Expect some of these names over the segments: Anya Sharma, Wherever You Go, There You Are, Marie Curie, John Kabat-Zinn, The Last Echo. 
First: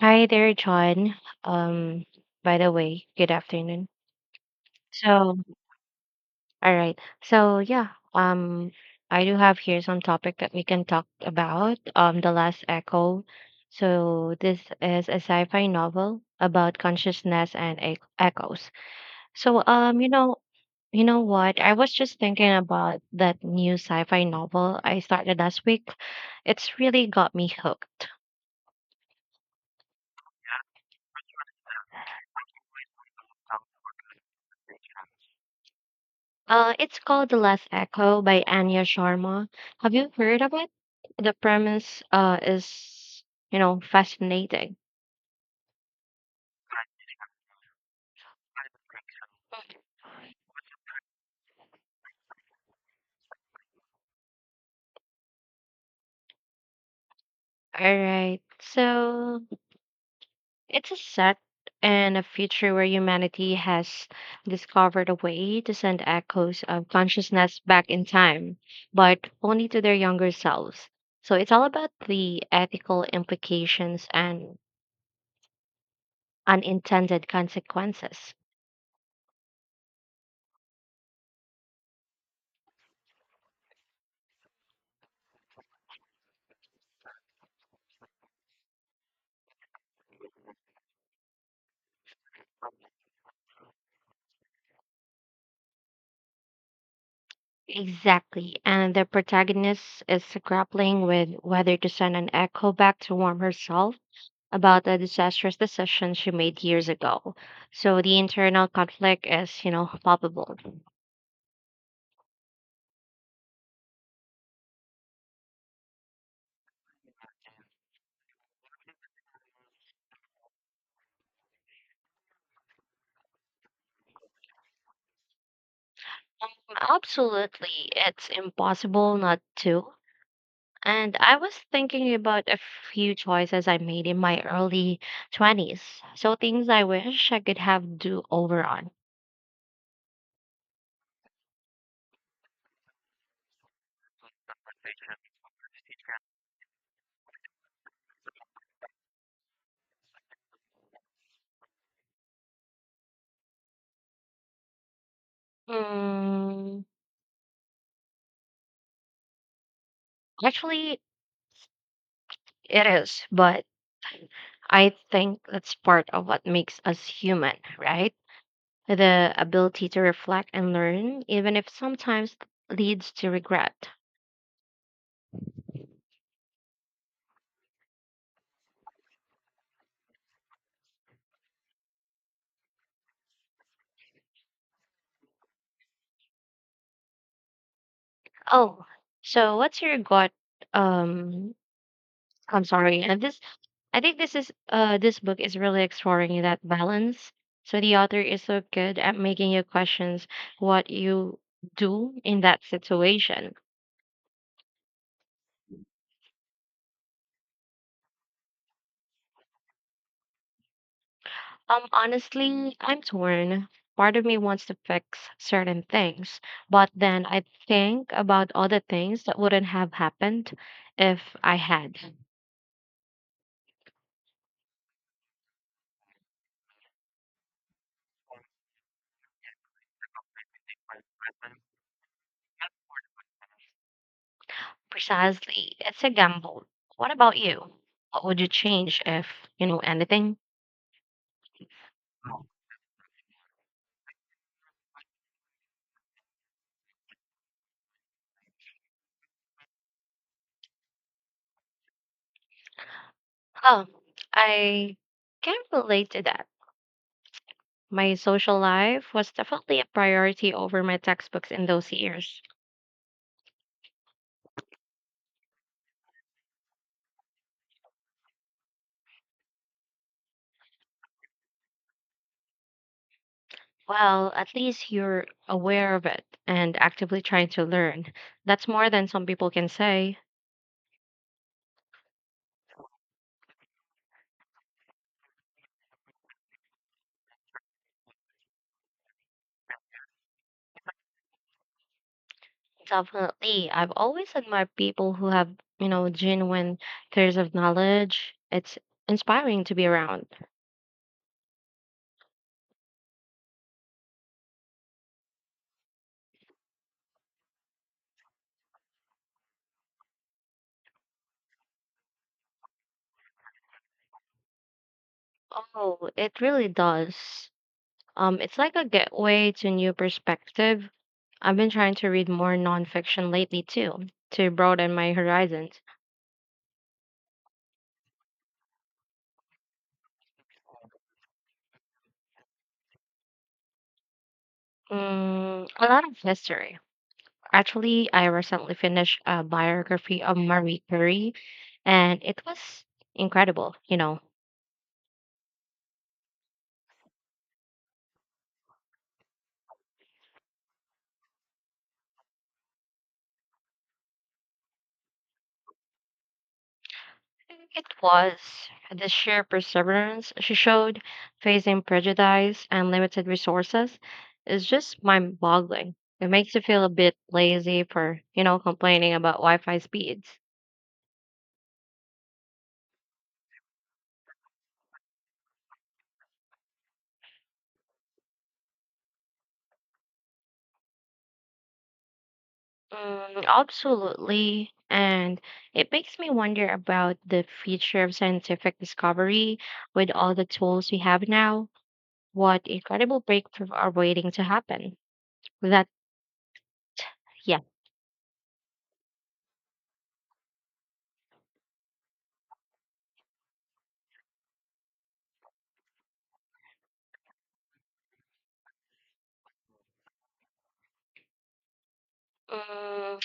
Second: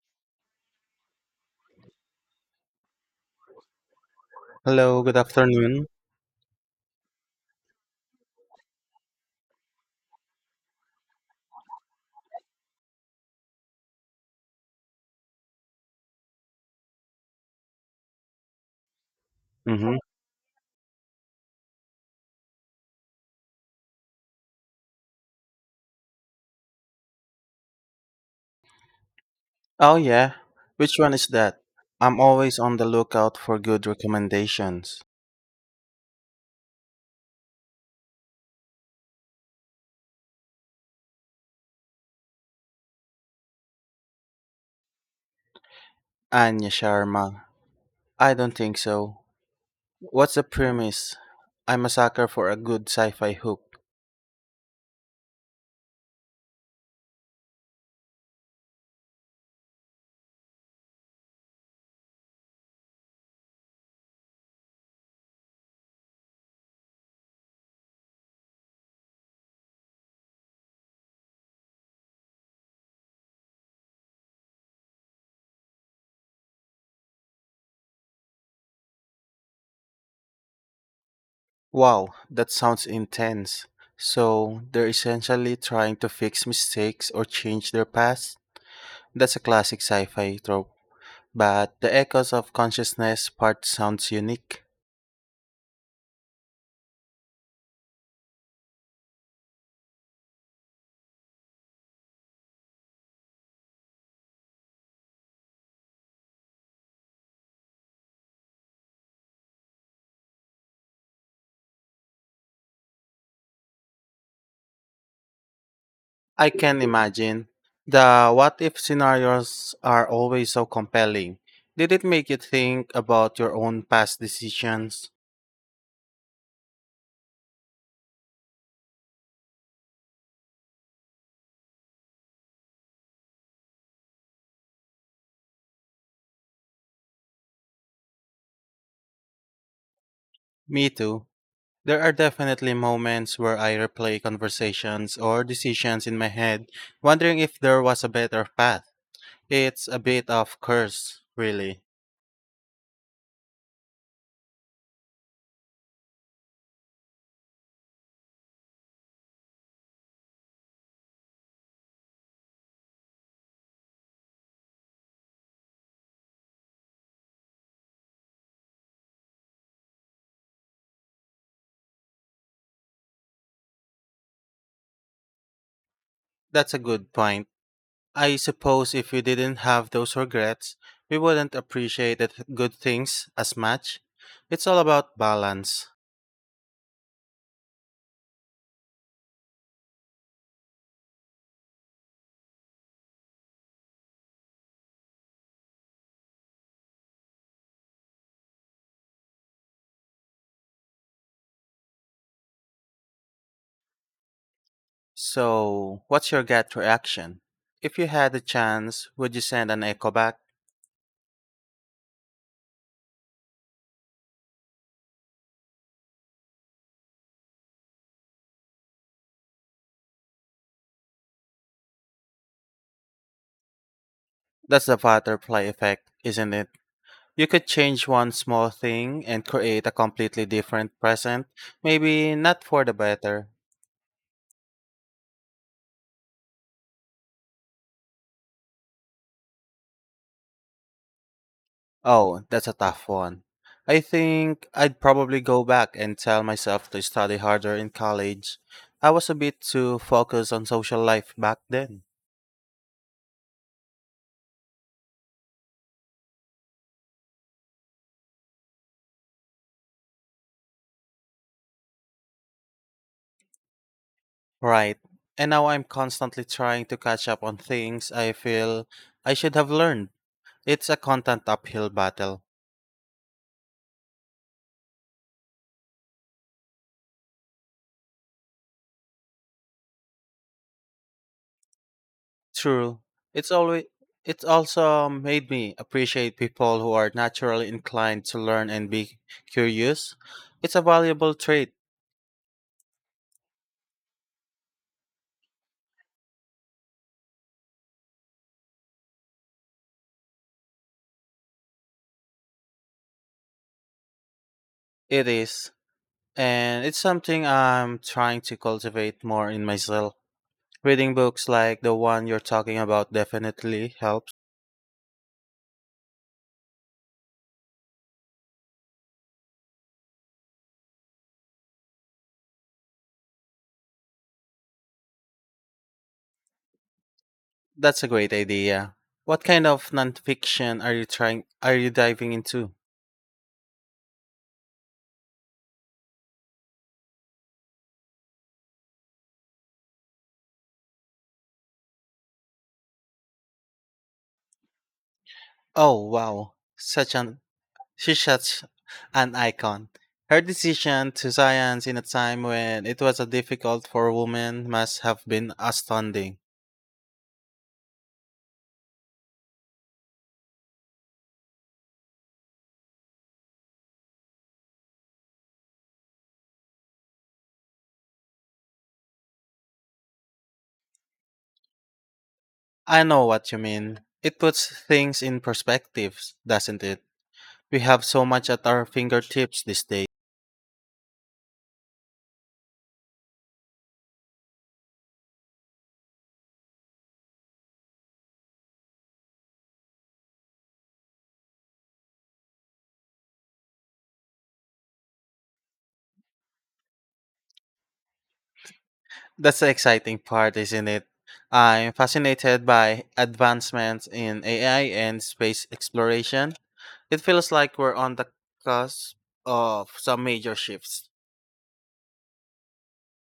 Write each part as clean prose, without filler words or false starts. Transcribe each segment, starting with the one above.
Hi there, John. Um, by the way, good afternoon. Hello, good So, afternoon. all right. So, yeah, um, I do have here some topic that we can talk about, The Last Echo. So, this is a sci-fi novel about consciousness and ec echoes. So, um, you know, you know what? I was just thinking about that new sci-fi novel I started last week. It's really got me hooked. Oh yeah, which one is that? I'm always on the lookout for good recommendations. It's called The Last Echo by Anya Sharma. Have you heard of it? The premise is, fascinating. Anya Sharma. I don't think so. What's the premise? I'm a sucker for a good sci-fi hook. All right. So it's a set in a future where humanity has discovered a way to send echoes of consciousness back in time, but only to their younger selves. So it's all about the ethical implications and unintended consequences. Wow, that sounds intense. So, they're essentially trying to fix mistakes or change their past? That's a classic sci-fi trope. But the echoes of consciousness part sounds unique. Exactly. And the protagonist is grappling with whether to send an echo back to warn herself about a disastrous decision she made years ago. So the internal conflict is, palpable. I can imagine. The what if scenarios are always so compelling. Did it make you think about your own past decisions? Absolutely. It's impossible not to. And I was thinking about a few choices I made in my early 20s. So things I wish I could have do over on. Me too. There are definitely moments where I replay conversations or decisions in my head, wondering if there was a better path. It's a bit of curse, really. Mm, Actually, it is, but I think that's part of what makes us human, right? The ability to reflect and learn, even if sometimes leads to regret. That's a good point. I suppose if we didn't have those regrets, we wouldn't appreciate the good things as much. It's all about balance. Oh, so what's your gut? Um, I'm sorry. And this, I think this is this book is really exploring that balance. So the author is so good at making you questions what you do in that situation. So, what's your gut reaction? If you had a chance, would you send an echo back? Honestly, I'm torn. Part of me wants to fix certain things, but then I think about other things that wouldn't have happened if I had. That's the butterfly effect, isn't it? You could change one small thing and create a completely different present, maybe not for the better. Precisely. It's a gamble. What about you? What would you change if, anything? Oh, that's a tough one. I think I'd probably go back and tell myself to study harder in college. I was a bit too focused on social life back then. Oh, I can't relate to that. My social life was definitely a priority over my textbooks in those years. Right. And now I'm constantly trying to catch up on things I feel I should have learned. It's a content uphill battle. Well, at least you're aware of it and actively trying to learn. That's more than some people can say. True. It's always, it's also made me appreciate people who are naturally inclined to learn and be curious. It's a valuable trait. Definitely. I've always admired people who have, genuine thirst of knowledge. It's inspiring to be around. It is. And it's something I'm trying to cultivate more in myself. Reading books like the one you're talking about definitely helps. Oh, it really does. It's like a gateway to new perspective. I've been trying to read more nonfiction lately too, to broaden my horizons. That's a great idea. What kind of nonfiction are you diving into? A lot of history. Actually, I recently finished a biography of Marie Curie, and it was incredible, Oh wow. Such an, she's such an icon. Her decision to science in a time when it was a difficult for women must have been astounding. It was the sheer perseverance she showed, facing prejudice and limited resources, is just mind boggling. It makes you feel a bit lazy for, complaining about Wi Fi speeds. I know what you mean. It puts things in perspectives, doesn't it? We have so much at our fingertips these days. Absolutely. And it makes me wonder about the future of scientific discovery with all the tools we have now. What incredible breakthrough are waiting to happen. That, yeah. That's the exciting part, isn't it? I'm fascinated by advancements in AI and space exploration. It feels like we're on the cusp of some major shifts. Mm,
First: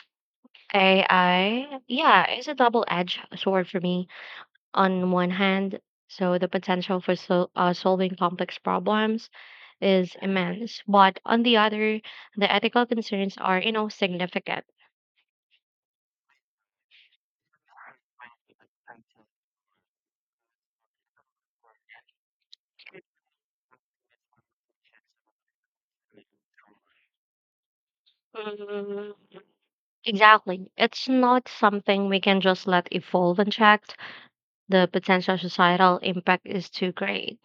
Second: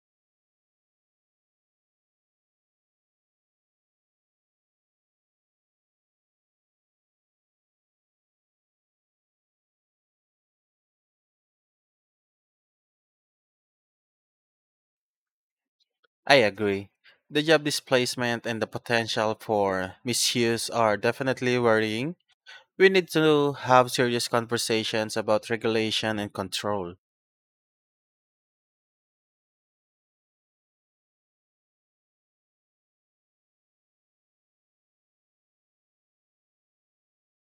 AI, yeah, it's a double-edged sword for me. On one hand, so the potential for solving complex problems is immense, but on the other, the ethical concerns are, significant. I agree. The job displacement and the potential for misuse are definitely worrying. We need to have serious conversations about regulation and control. Mm, exactly. It's not something we can just let evolve unchecked. The potential societal impact is too great.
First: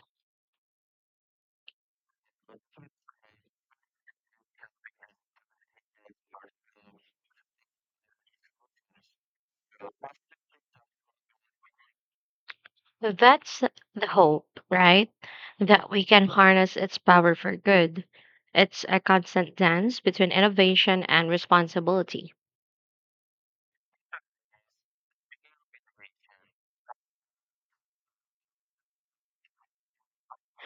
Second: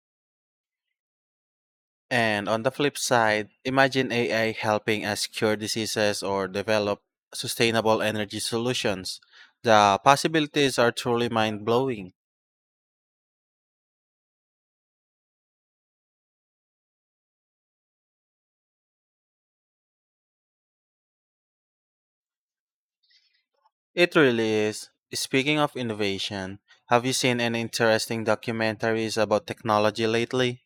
And on the flip side, imagine AI helping us cure diseases or develop sustainable energy solutions. The possibilities are truly mind blowing. So that's the hope, right? That we can harness its power for good. It's a constant dance between innovation and responsibility. It really is. Speaking of innovation, have you seen any interesting documentaries about technology lately?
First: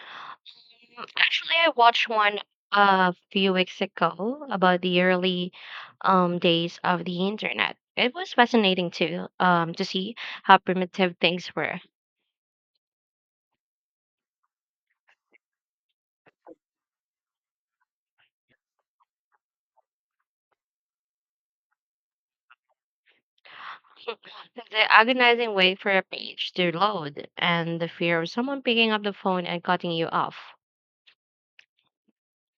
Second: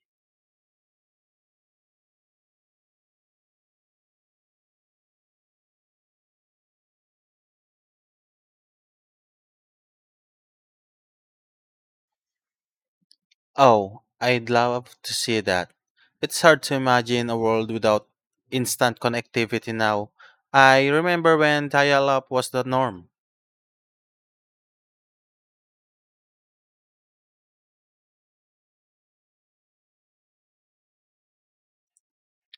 Actually, I watched one a few weeks ago about the early days of the internet. It was fascinating too to see how primitive things were. Oh, I'd love to see that. It's hard to imagine a world without instant connectivity now. I remember when dial up was the norm. The agonizing wait for a page to load and the fear of someone picking up the phone and cutting you off.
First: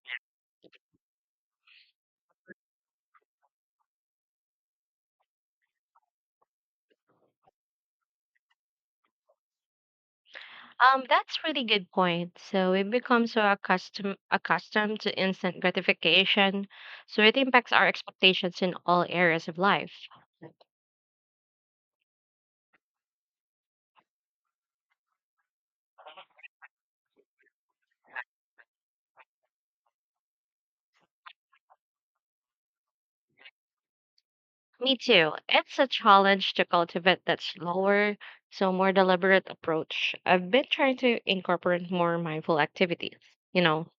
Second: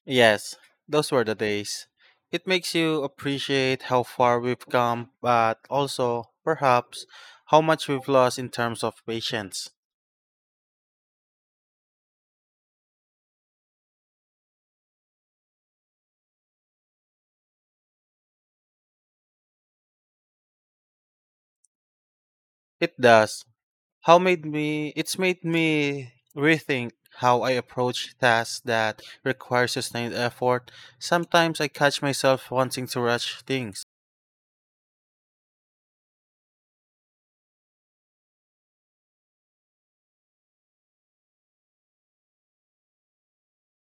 Yes, those were the days. It makes you appreciate how far we've come, but also, perhaps, how much we've lost in terms of patience. That's really good point. So we become so accustomed to instant gratification, so it impacts our expectations in all areas of life. It does. How made me It's made me rethink how I approach tasks that require sustained effort. Sometimes I catch myself wanting to rush things. Me too. It's a challenge to cultivate that slower, so more deliberate approach. I've been trying to incorporate more mindful activities. You know,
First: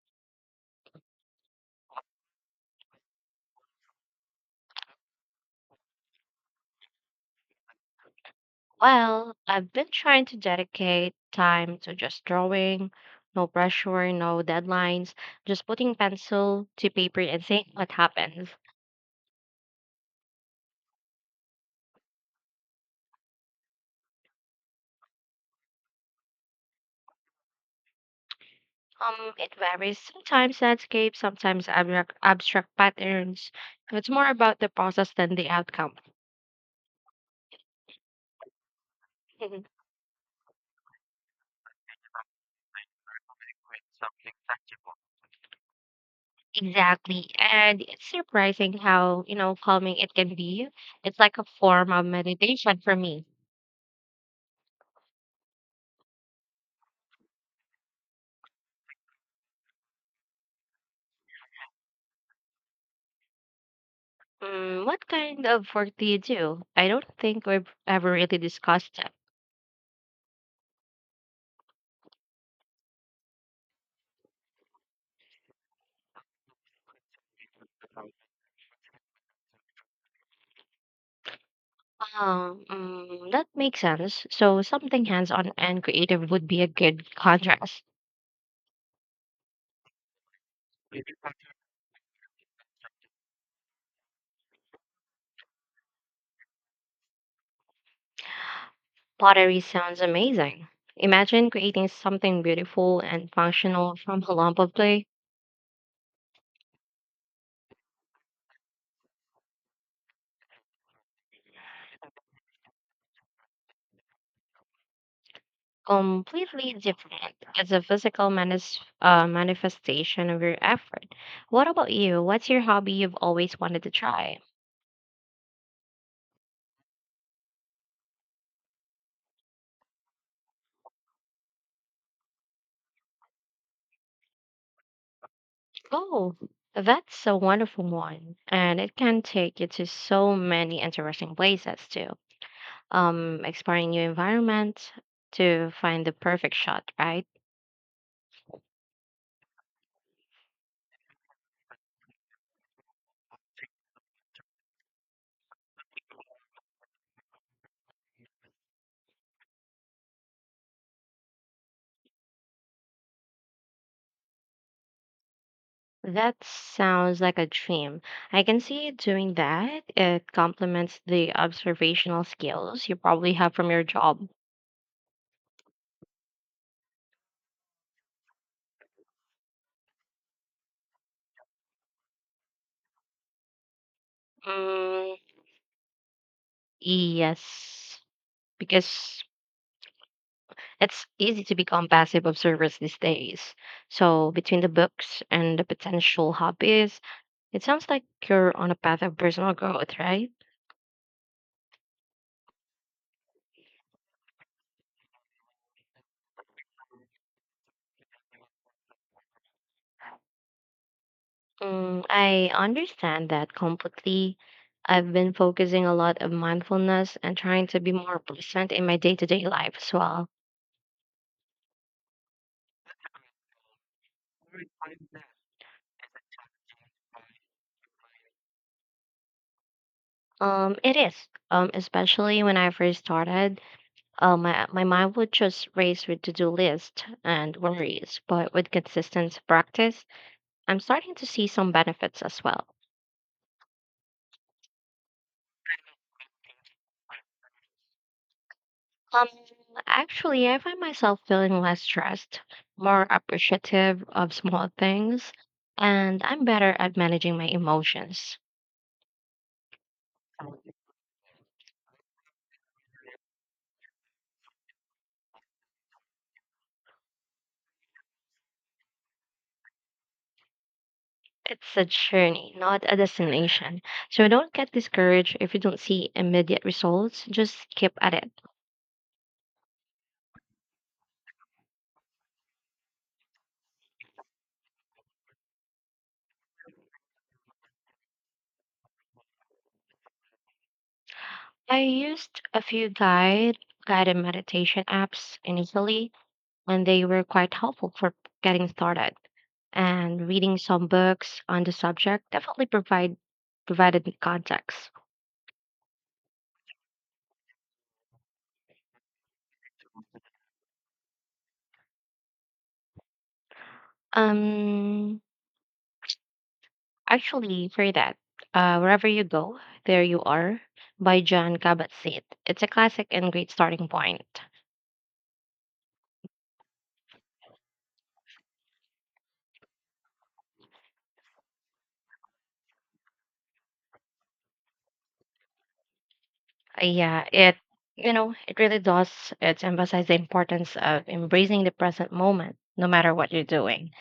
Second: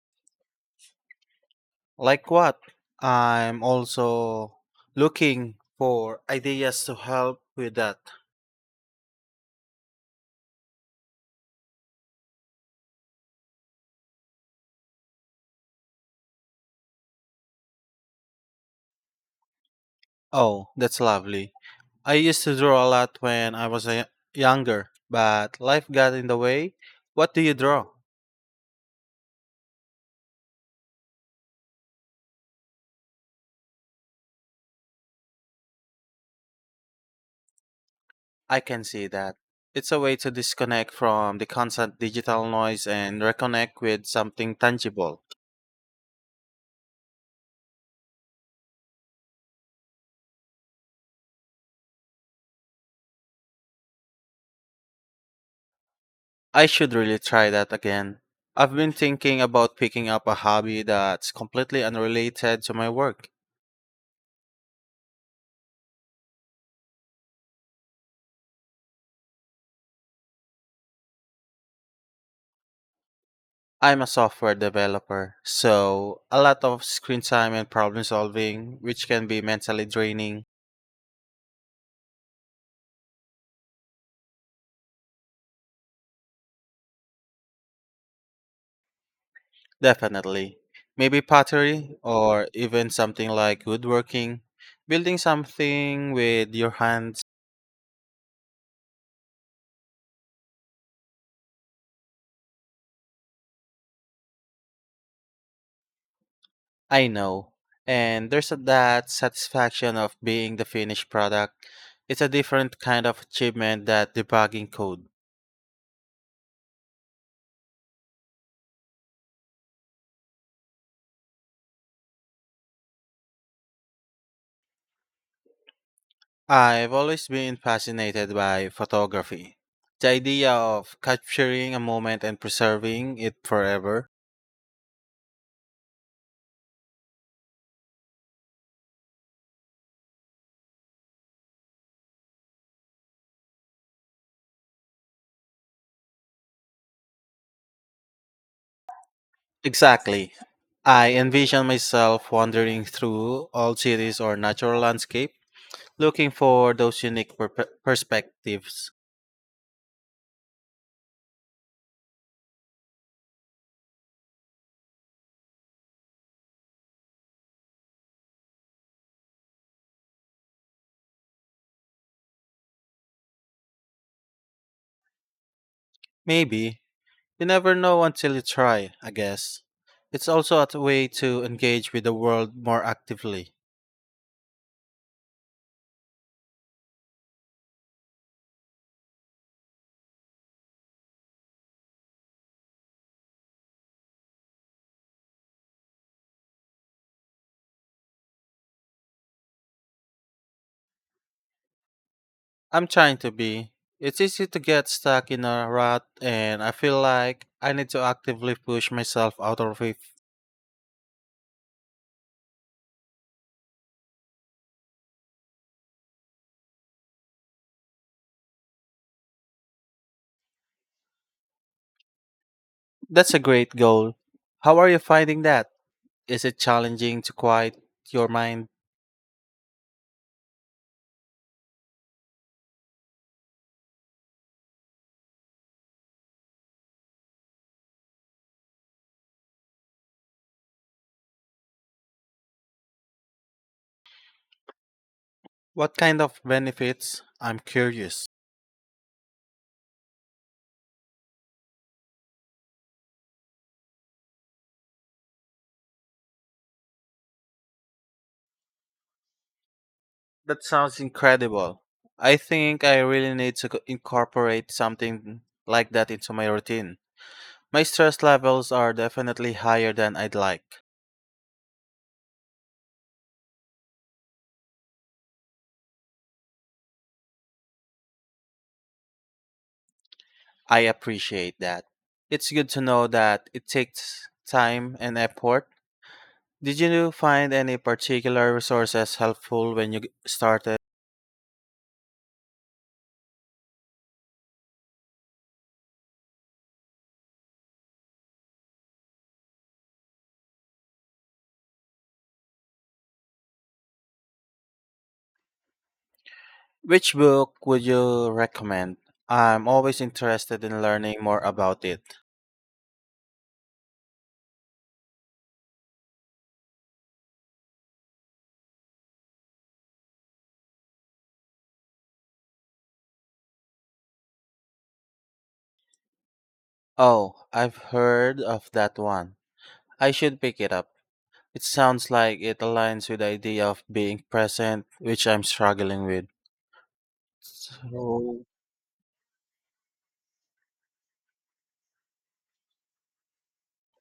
Like what? I'm also looking for ideas to help with that. well, I've been trying to dedicate time to just drawing, no pressure, no deadlines, just putting pencil to paper and seeing what happens. Oh, that's lovely. I used to draw a lot when I was a younger, but life got in the way. What do you draw? It varies. Sometimes landscapes, sometimes abstract patterns. It's more about the process than the outcome. I can see that. Mhm. It's a way to disconnect from the constant digital noise and reconnect with something tangible. Exactly. And it's surprising how, calming it can be. It's like a form of meditation for me. I should really try that again. I've been thinking about picking up a hobby that's completely unrelated to my work. What kind of work do you do? I don't think we've ever really discussed that. I'm a software developer, so a lot of screen time and problem solving, which can be mentally draining. Oh, that makes sense. So something hands-on and creative would be a good contrast. Definitely. Maybe pottery or even something like woodworking, building something with your hands. Pottery sounds amazing. Imagine creating something beautiful and functional from a lump of clay, I know. And there's that satisfaction of being the finished product. It's a different kind of achievement than debugging code. completely different as a physical manifestation of your effort. What about you? What's your hobby you've always wanted to try? I've always been fascinated by photography. The idea of capturing a moment and preserving it forever. Oh, that's a wonderful one, and it can take you to so many interesting places too. Exploring new environments to find the perfect shot, right? Exactly. I envision myself wandering through old cities or natural landscapes looking for those unique perspectives. That sounds like a dream. I can see you doing that. It complements the observational skills you probably have from your job. Maybe. You never know until you try, I guess. It's also a way to engage with the world more actively. Mm, yes, because it's easy to become passive observers these days. So, between the books and the potential hobbies, it sounds like you're on a path of personal growth, right? I'm trying to be. It's easy to get stuck in a rut, and I feel like I need to actively push myself out of it. I understand that completely. I've been focusing a lot of mindfulness and trying to be more present in my day-to-day life as well. That's a great goal. How are you finding that? Is it challenging to quiet your mind? It is. Especially when I first started, my mind would just race with to-do list and worries. But with consistent practice, I'm starting to see some benefits as well. What kind of benefits? I'm curious. Um, Actually, I find myself feeling less stressed, more appreciative of small things, and I'm better at managing my emotions. That sounds incredible. I think I really need to incorporate something like that into my routine. My stress levels are definitely higher than I'd like. It's a journey, not a destination. So don't get discouraged if you don't see immediate results. Just keep at it. I appreciate that. It's good to know that it takes time and effort. Did you find any particular resources helpful when you started? I used a few guided meditation apps initially, and they were quite helpful for getting started. And reading some books on the subject definitely provided me context. Which book would you recommend? I'm always interested in learning more about it. Um, Actually, for that, Wherever You Go, There You Are by John Kabat-Zinn. It's a classic and great starting point. Oh, I've heard of that one. I should pick it up. It sounds like it aligns with the idea of being present, which I'm struggling with. Yeah, it you know So, it really does. It's emphasizes the importance of embracing the present moment, no matter what you're doing.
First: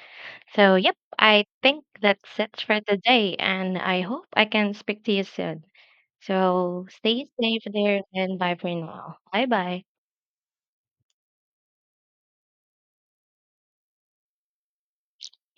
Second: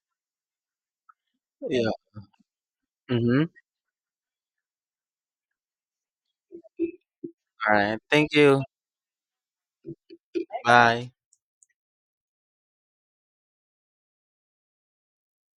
So, yep, I think yeah. that's it for today, Mm-hmm. and I hope I can speak to you soon. So, stay safe All right. there, Thank and bye you. for now. Bye bye. Bye.